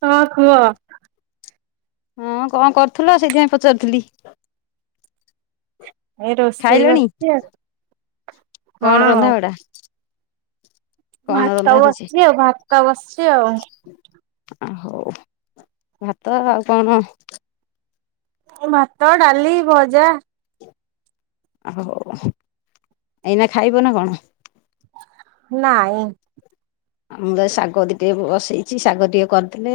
[inaudible] ହଁ କୁହ? ହଁ କଣ କରୁଥିଲ ସେଇଥିପାଇଁ ପଚାରୁଥିଲି। ଏଇ ରୋଷେଇ ଖାଇଲଣି ବସିଛି ଆ ହଁ କଣ ରନ୍ଧା ଆଉ। ବଢା କଣ ଭାତ ରନ୍ଧା ହଉଛି ବସିଛି ଆଉ ଭାତଉ ବସିଛି ଆଉ। ଆ ହଉ ଭାତ ଆଉ କଣ? ଭାତ, ଡାଲି, ଭଜା। ହୋଉ ଏଇନା ଖାଇବ ନା କଣ? ନାଇ। ଆଉ ମୁଁ ଶାଗିକେ ବସେଇଛି ଶାଗ ଟିକେ କରିଥୀଲେ।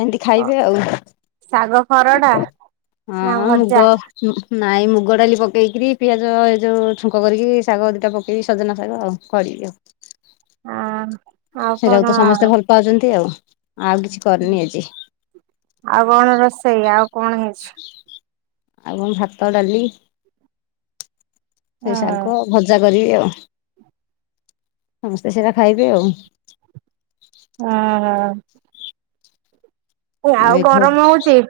ଏମତି ଖାଇବେ ଆଉ ଶାଗ ଖରଡା ନା ହଁ ଭଜା ମୁଗ। ନାଇଁ ମୁଗ ଡାଲି ପକେଇକରି ପିଆଜ ଏ ଯୋଉ ଛୁଙ୍କ କରିକି ଶାଗ ଦିଟା ପକେଇବି ସଜନା ଶାଗ ଆଉ କରିବି ଆଉ। ହଁ। ଆଉ କଣ ସେଟାକୁ ତ ସମସ୍ତେ ଭଲ ପାଉଛନ୍ତି ଆଉ। ଆଉ କିଛି କରିନି ଆଜି ଆଉ କଣ ରୋଷେଇ ଆଉ? କଣ ହେଇଛି? ଆ ଭାତ, ଡାଲି। ହୁଁ ସେଇ ସାଗ ଭଜା। କରିବେ ଆଉ ସମସ୍ତେ ସେଇଟା ଖାଇବେ ଆଉ। ହୁଁ ହ। ଆଉ ଗରମ ହଉଚି।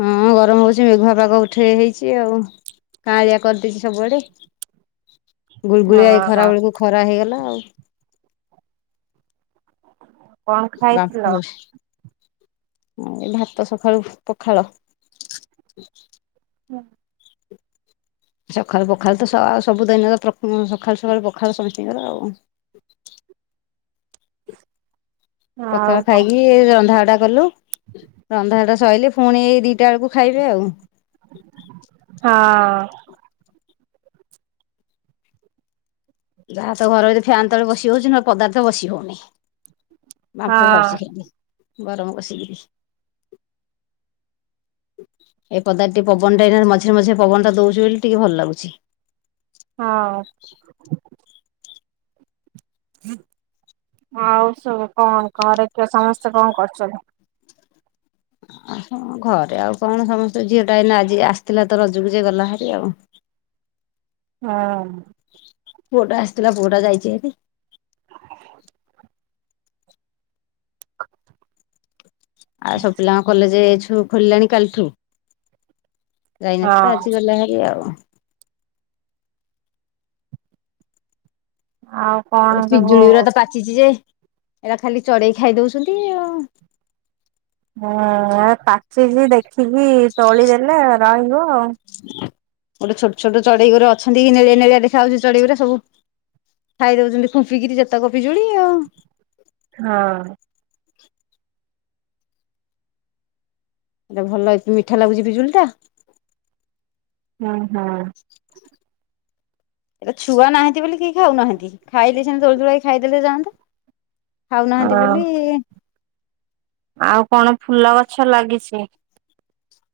ହଁ ଗରମ ହଉଛି ମେଘୁଆ ପାଖ ଉଠେଇ ହେଇଛି ଆଉ କାଁ ଆ କରିଦେଇଛି ସବୁଆଡେ। ହଁ ଗୁଳଗୁଳିଆଇ ଖରା ହଁ। ବେଳକୁ ଖରା ହେଇଗଲା ଆଉ। [inaudible] ହ। କଣ ବାମ୍ଫ ଖାଇଥିଲ? ଏ ଭାତ ସକାଳୁ ପଖାଳ। ହଁ। ସକାଳୁ ପଖାଳ ତ ସବୁଦିନରେ ସକାଳୁ ସକାଳୁ ପଖାଳ ସମସ୍ତଙ୍କର ଆଉ। ଆଉ ପଖାଳ କଣ? ଖାଇକି ରନ୍ଧାବଡା କଲୁ ରନ୍ଧାଡା ସରିଲେ ପୁଣି ଏ ଦିଟା ବେଳକୁ ଖାଇବେ ଆଉ। ହଁ। ହଁ ଯାହା ତ ଘରେ ଯଦି ଫ୍ୟାନ ତଳେ ବସି ହଉଛି ନ ପଦାର୍ଥ ବସି ହଉନି। ବାମ୍ଫ ହଁ। ଭାରୁଚି ଖାଲି। ଗରମ ବସିକିରୀ, ଏ ପଦାରେ ଟିକେ ପବନ ଟା ଏଇନା ମଝିରେ ମଝିରେ ପବନ ଟା ଦଉଛି ବୋଲି ଟିକେ ଭଲ ଲାଗୁଛି। ହଁ। ଆଉ ସବୁ କଣ ଘରେ କି ସମସ୍ତେ କଣ କରୁଛନ୍ତି? ଆ ଘରେ ଆଉ କଣ ସମସ୍ତେ ଝିଅଟା ଏଇନା ଆଜି ଆସିଥିଲା ତ ରଜକୁ ଜେ ଗଲା ଭାରି ଆଉ। ହଁ। ପୁଅ ଟା ଆସିଥିଲା ପୁଅ ଟା ଯାଇଛି ଭାରି। [inaudible] ଆଉ ସବୁ ପିଲାଙ୍କ କଲେଜ ଖୋଲିଲାଣି କାଲିଠୁ। ହଁ। ଯାଇନଥିଲେ ଆଜି ଗଲେ ଭାରି ଆଉ। ଆଉ କଣ ସବୁ ପିଜୁଳି ଗୁରା ତ ପାଚିଛି ଯେ ଏଇଟା ଖାଲି ଚଢେଇ ଖାଇ ଦଉଛନ୍ତି ଆଉ। ହଁ ପାଚିଛି ଦେଖିକି ତୋଳି ଦେଲେ ରହିବ ଆଉ। ଗୋଟେ ଛୋଟ ଛୋଟ ଚଢେଇ ଗୋରେ ଅଛନ୍ତି, ନେଳିଆ ନେଳିଆ ଦେଖାଯାଉଛି ଚଢେଇଗୁରା ସବୁ ଖାଇ ଦଉଛନ୍ତି ଖୁମ୍ପିକିରି ଯେତକ ପିଜୁଳି ଆଉ। ହଁ। [inaudible] ଏଟା ଭଲ ମିଠା ଲାଗୁଛି ପିଜୁଳି ଟା? ହୁଁ ହୁଁ। ଏଇଟା ଛୁଆ ନାହାନ୍ତି ବୋଲି କେହି ଖାଉ ନାହାନ୍ତି। ଖାଇଲେ ସେନ୍ତି ତୋଳୀ ତୁଳାକି ଖାଇଦଲେ ଜାନ ଖାଉନାହାନ୍ତି ବୋଲି ଆଉ କଣ ଫୁଲ ଗଛ ଲାଗିଛି?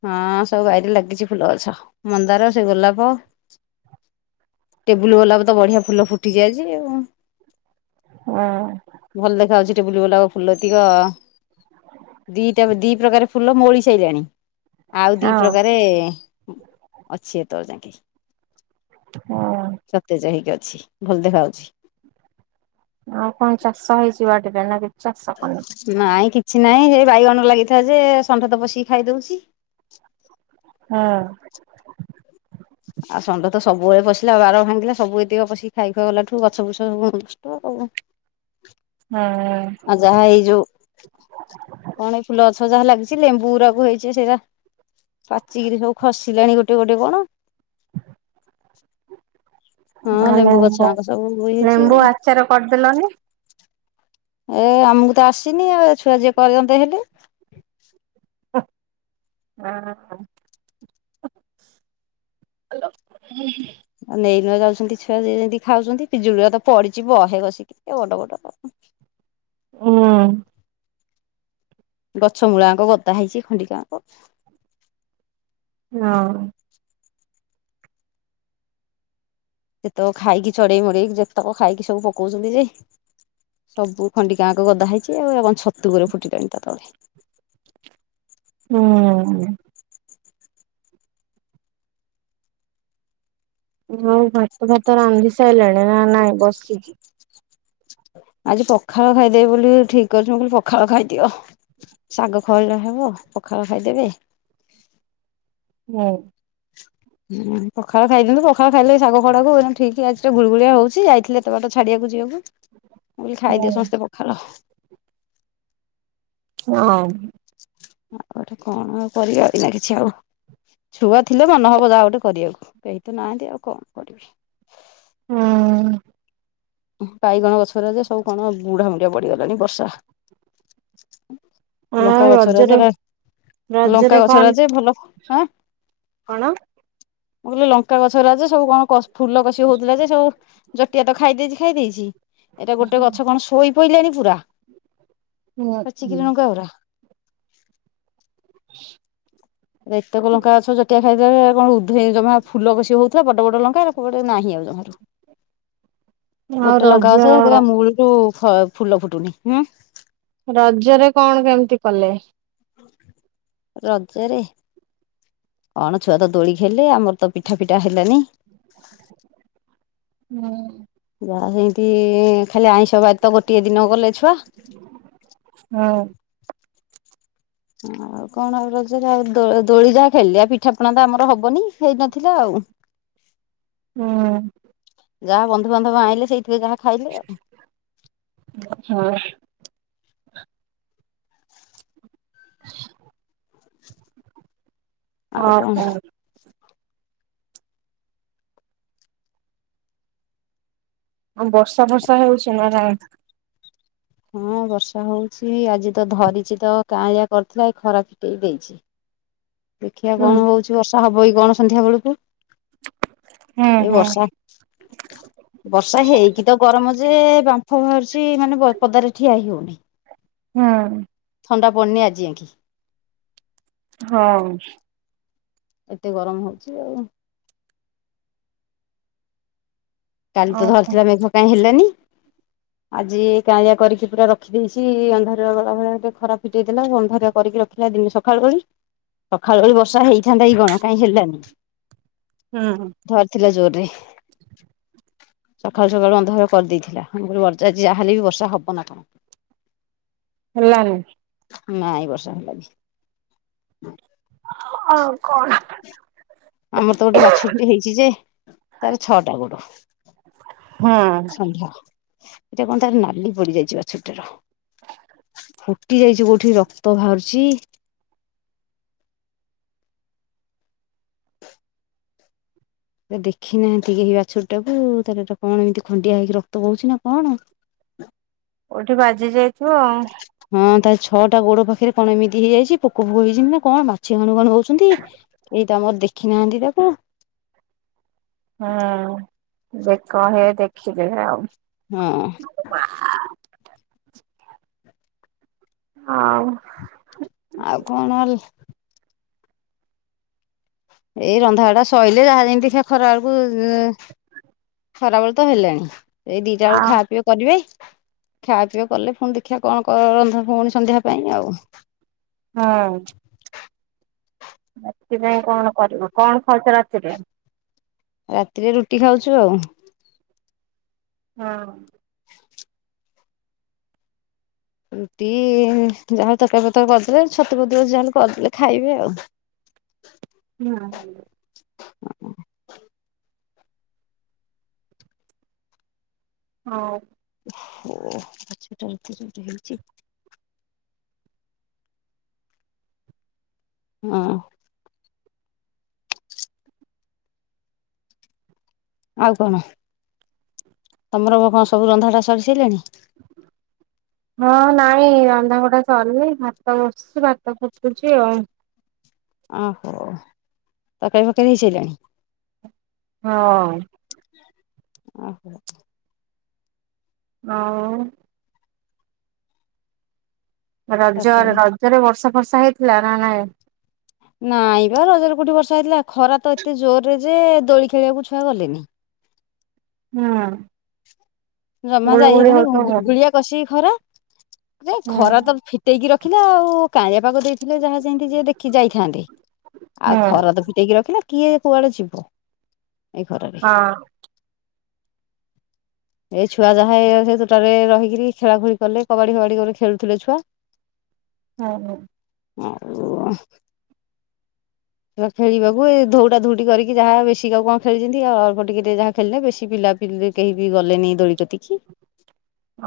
ହଁ ସବୁ ବାରରେ ଲାଗିଛି ଫୁଲ ଗଛ ମନ୍ଦାର, ସେ ଗୋଲାପ ଟେବୁଲ ଗୋଲାପ ତ ବଢିଆ ଫୁଲ ଫୁଟିଛି ଆଜି ଆଉ। ହଁ। ଭଲ ଦେଖା ହଉଛି ଟେବୁଲ ଗୋଲାପ ଫୁଲ ତିକ, ଦିଟା ଦି ପ୍ରକାର ଫୁଲ ମଉଳି ସାରିଲାଣି। ଆଉ ଦି ହଁ। ପ୍ରକାରେ ଅଛି ଏତ ବେଳ ଯାଏ। [unintelligible] ହୁଁ ସତେଜ ହେଇକି ଅ ଛି ଭଲ ଦେଖାହଉଛି। ଆଉ କଣ ଚାଷ ହେଇଛି ବାଡିରେ ନା କି ଚାଷ କଲୁ। ନାଇଁ କିଛି ନାଇଁ ସେ ବାଇଗଣ ଲାଗିଥିଲା ଯେ ଷଣ୍ଢ ତ ପଶିକି ଖାଇ ଦଉଛି। ହଁ। ଆଉ ଷଣ୍ଢ ତ ସବୁବେଳେ ପଶିଲା ଆଉ ବାର ଭାଙ୍ଗିଲା ସବୁ ଏତିକି ପଶିକି ଖାଇ ଖୁଆ ଗଲାଠୁ ଗଛ ବୁଛ ସବୁ ନଷ୍ଟ ଆଉ। ହଁ। ଆଉ ଯାହା ଏଇ ଯୋଉ କଣ ଏଇ ଫୁଲ ଗଛ ଯାହା ଲାଗିଛି କିଛି ଲେମ୍ବୁ ଗୁଡାକ ହେଇଛି ସେରା ପାଚିକିରି ସବୁ ଖସିଲାଣି ଗୋଟେ ଗୋଟେ କଣ? [unintelligible] ହଁ ଗଛ ଲେମ୍ବୁ ଆଙ୍କ ସବୁ ବୋହି ହେଇଛି ଲେମ୍ବୁ ଆଉ ଆଚାର କରିଦେଲନି। ଏ ଆମକୁ ତ ଆସିନି ଏ ଛୁଆ ଯିଏ କରିଦିଅନ୍ତେ ହେଲେ। ହଁ। ହ [unintelligible] ଆ ଯାଉଛନ୍ତି ଛୁଆ ଯ ଯେମିତି ଖାଉଛନ୍ତି ପିଜୁଳି ତ ପଡିଛି ବହେ ବସିକି ବଡ ବଡ। ହୁଁ। ଗଛ ମୂଳାଙ୍କ ଗଦା ହେଇଛି ଖଣ୍ଡିଙ୍କ ଯାଙ୍କ। ହଁ। ସେତେକ ଖାଇକି ଚଢେଇ ମଡେଇକି ଯେତେକ ଖାଇକି ସବୁ ପକଉଛନ୍ତି ଯେ ସବୁ ଖଣ୍ଡିିକାଙ୍କ ଗଦା ହେଇଛି ଆଉ ଏ ଛତୁ ଗୁଡାଏ ଫୁଟିିଲଣି ତା ତଳେ। ହୁଁ। ହଁ। [unintelligible] ଭାତ ଫାତା ରାନ୍ଧି ସାରିଲେଣି? ନା ନାଇଁ ବସିଛି। ଆଜି ପଖାଳ ଖାଇଦେବେ ବୋଲି ଠିକ କରିଛି ବୋଲି ପଖାଳ ଖାଇଦିଅ ଶାଗ ଖଳି ହବ ପଖାଳ ଖାଇଦେବେ। ହୁଁ। ହୁଁ ପଖାଳ। ଖାଇଦିଅନ୍ତୁ ପଖାଳ ଖାଇଲେ ଶାଗ ଖଡାକୁ ଠିକ ଆଜି ଟିକେ ଗୁଗୁଳି ହଉଛି। ଥିଲେ ଏତେ ବାଟ ଛାଡିବାକୁ। ମୁଁ କହିଲି ଖାଇଦିଅ ସମସ୍ତେ ପଖାଳ। ହଁ। ଆଉ ଗୋଟେ କଣ କରିବା ବି ନା କିଛି ଆଉ ଛୁଆ ଥିଲେ ମନେ ହବ ଯ ଆଉ ଗୋଟେ କରିବାକୁ କେହି ତ ନାହାଁନ୍ତି ଆଉ କଣ କରିବି? ହୁଁ। ବାଇଗଣ ଗଛରେ ଯେ ସବୁ କଣ ବୁଢାମୁଢିଆ ବଢିଗଲାଣି ବର୍ଷା। ଆଉ ଲଙ୍କା ଗଛ ରଜରେ ରାଜେ ରେ ରଜରେ ଲଙ୍କା ଗଛ କଣ ରାଜେ ଭଲ ଅଁ। କଣ? ମୁଁ କହିଲେ ଲଙ୍କା ଗଛ ରାଜେ ସବୁ କଣ କ ଫୁଲ କଷି ହଉଥିଲା ଯେ ସବୁ। ଜଟିଆ ତ ଖାଇ ଦେଇେଛି ଖାଇ ଦେଇେଛି। ଏଇଟା ଗୋଟେ ଗଛ କଣ ଶୋଇ ଶୋଇଲାନ ପୁରା। ପଚିକିରି ଲଙ୍କା ଗୁରା। ଏତେକ ଲଙ୍କା ଗଛ ଜଟିଆ ଖାଇଦ କଣ ଉଦ୍ଧେଇନି ଜମା ଫୁଲ କଷି ହଉଥିଲା ବଡ ବଡ ଲଙ୍କାଟେ ନାହିଁ ଆଉ ଜମାରୁ। ଆଉ ଗୋଟେ ଲଙ୍କା ରଜ ଅସେ ସେଥି ମୂଳରୁୁ ଫ ଫୁଲ ଫୁଟୁନି ହୁଁ। ରଜରେ କଣ କେମିତି କଲେ? ରଜାରେରେ କଣ ଛୁଆ ତ ଦୋଳି ଖାଇଲେ ଆମର ତ ପିଠା ପିଠା ହେଲାନି। ହୁଁ। ସେମତି ଖାଲି ଆଇଁଷ ବାର ତ ଗୋଟିଏ ଦିନ ଗଲେ ଛୁଆ ହଁ। ଆଉ କଣ ଆଉ ରଜରେ ଆଉ ଦୋଳି ଯାହା ଖେଳିଲଆ ପିଠାପଣା ତ ଆମର ହବନି ହେଇନଥିଲା ଆଉ। ହଁ। ଯାହା ବନ୍ଧୁ ବାନ୍ଧବ ଆଣିଲ ସେଇ ଟିକେ ଯାହା ଖାଇଲେ ଆଉ ହଁ। ହ ଆଉ କଣ କ ବର୍ଷା ବର୍ଷା ହେଉଛି ନା ନା। ହଁ ବର୍ଷା ହଉଛି ଆଜି ତ ଧରିଛି ତ କାଁଳିଆ କରିୁଥିଲା ଏ ଖରା ଫଟେଇ ଦେଇଛି। ଦେଖିବା ହୁଁ କଣ ହଉଛି ବର୍ଷ। ତ ହବ ଏଇ କଣ ସନ୍ଧ୍ୟା ବେଳକୁ ଏ ହୁଁ ବର୍ଷା ବର୍ଷା ହେଇକି ତ ଗରମ ଯେ ଖର କିଛି ମାନେ ପଦାରେ ଠିଆ ହେ ହଉନି। ହଁ। ହୁଁ। ଥଣ୍ଡା ପଡ଼ନି ଆଜି ଆ କିି ହଁ। ଏତେ ଗରମ ହଉଛି ଆଉ କାଲି ତ ଆଉ କଣ? ଧରିଥିଲା ମେଘ କାଇହିଁ ହେଲେନି। ଆଜି କାଳିଆ କରିକି ପୁରା ରଖିଦେଇଛି ଅନ୍ଧାର ଗଲା ଭଳିଆ ଟିକେ ଖରାପ ଫିଟଇଥିଲା ଅନ୍ଧାରଆ କରିକି ରଖିଲା ଦିନ ସକାଳୁ କଳି ସକାଳ କ ବର୍ଷା ହେଇଥାନ୍ତା ଏଇ କଣ କାହିଁ ହେଲାନି। ହୁଁ ଧରିଥିଲା ଜୋର ଇ ସକାଳୁ ସକାଳୁ ଅନ୍ଧକାର କରିଦେଇଥିଲା ଆ ବର୍ଜାଛି ଯାହାହେଲେ ବି ବର୍ଷା ହବ ନା କଣ। ହେଲ ନା ଏଇ ବର୍ଷା ହେଲା କି? ଆଉ କଣ? ଆମର ତ ଗୋଟେ ବାଛୁରୀଟେ ହେଇଛି ଯେ ତାର ଛଅଟା ଗୋଡ। ଷଣ୍ଢ ହଁ। ଏଇଟା କଣ ତାର ନାଲି ପଡିଯାଇଛିି ବାଛୁରୀ ଟାର। ଫୁଟି ଯାଇଛି କୋଉଠି ରକ୍ତ ବାହାରୁଛି। ଦେଖିନାହାନ୍ତି କେହି ବାଛୁରୀ ଟାକୁ ତାର ଗୋଟେ କଣ ଏମିତି ଖଣ୍ଡିଆ ହେଇକି ରକ୍ତ ବହୁଛି ନା କଣ। ଓଠି ବା। ବାଜି ଯାଇଥିବ ଆଉ। ହଁ ତା ଛଅଟା ଗୋଡ ପାଖରେ କଣ ଏମିତି ହେଇଯାଇଛି ପୋକ ଫୋକ ହେଇଛନ୍ତି ନା କଣ ମାଛି ଭାନୁ ଭାନୁ ହଉଛନ୍ତି ଏଇ ତ ଆମର ଦେଖି ନାହାନ୍ତି ତାକୁ। ହଁ। ଦେ କହ ଦେଖିଦେବେ ଆଉ। ହଁ। [inaudible] ହଁ ଆଉ। ଆଉ କଣଲ ଏଇ ରନ୍ଧାବଢ଼ା ସହିଲେ ଯାହା ଯେମିତି ସେ ଖରା ବେଳକୁ ଉଁ ଖରାବେଳେ ତ ହେଲାଣି। ଏଇ ଦୁଇଟା ବେଳକୁ ଖାଇବା ପିଇବା କରିବେ ଖାଇବା ପିଇବା କଲେ ପୁଣି ଦେଖିବା କଣ ରନ୍ଧା ପୁଣି ସନ୍ଧ୍ୟାବେଳ ପାଇଁ ଆଉ। ହୁଁ। ରାତିପାଇଁ କଣ କରିବ କଣ କଣ ଖାଉଛ ରାତିରେ? ରାତିରେ ରୁଟି ଖାଉଛୁ ଆଉ। ହଁ। [inaudible] ରୁଟି ଯାହା ତରକାରୀ ପତ୍ର କରିଦେଲେ ଚତୁ ଫତୁ ଅଛି ଯାହା କରିଦେଲେ ଖାଇବେ ଆଉ। ହୁଁ। [inaudible] ହୋଉ। [inaudible] ହଁ। ଆଉ କଣ ତମର କଣ [inaudible] ତମର କଣ ସବୁ ରନ୍ଧାବଢ଼ା ସରି ସାରିଲାଣି? ହଁ ନାଇଁ ରନ୍ଧାବଢା ସରିନି ଭାତ ବସୁଛି ଭାତ ଫୁଟୁଛି ଆଉ। ଓହୋ [inaudible] ତରକାରୀ ଫର୍କରି ହେଇସାରିଲାଣି। ହଁ। ଓହୋ। ହୋଉ। ରଜ ତରକାରୀ ରଜରେ ବର୍ଷା ବର୍ଷା ହେଇଥିଲା ନା ନାହିଁ? ନାଇଁ ବା ରଜରେ କୋଉଠି ବର୍ଷା ହେଇଥିଲା ଖରା ତ ଏତେ ଜୋର ରେ ଯେ ଦୋଳି ଖେଳିବାକୁ ଛୁଆ ଗଲେନି। ହୁଁ। ଜମା ଗୁଳୁ ଯାଇ ଗୁଳି ହେଲାନି ହଉଥିବ। ଗୁଲୁ ଗୁଳିଆ କଷିକି ଖରା ହୁଁ ଖରା ତ ଫିଟେଇକି ର ଦେଖା ଆଉ କାଳିଆ ପାଗ ଦେଇ ଯାହା ଯେମତି ଯିଏ ଦେଖି ଯାଇଥାନ୍ତନ୍ତି ହୁଁ ଆଉ ହଁ ହୁଁ। ଖର ତ ଫିଟେଇକି ରଖିଲେ କିଏ କୁଆଡେ ଯିବ [inaudible] ଏଇ ଖରାରେ ଏଇ ଛୁଆ ଯାହା ସେ ତୋଟାରେ ରହିକରି ଖେଳା ଖେଳି କଲେ କବାଡି ଫବାଡି ଗଲେ ଖେଳୁଥିଲେ ଛୁଆ [inaudible] ହୁଁ ହୁଁ। ଆଉ ଖେଳିବାକୁ ଏ ଧଉଡା ଧଉଟି କରିକି ଯାହା ବେଶୀ ଆଉ କଣ ଖେଳିଛନ୍ତି ଆଉ ଅଳ୍ପ ଟିକିେ ଯାହା ଖେଳିଲେ ବେଶୀ ପିଲାପିଲି କେହି ବି ଗଲେନି। ଦୋଳିିକତି କିି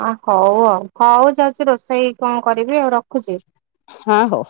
ଆ ହଉ ଆଉ ହଉ ଯାଉଛି ରୋଷେଇ କଣ କରିବି ଆଉ ର ଖୁଛି। ହଁ ହଉ।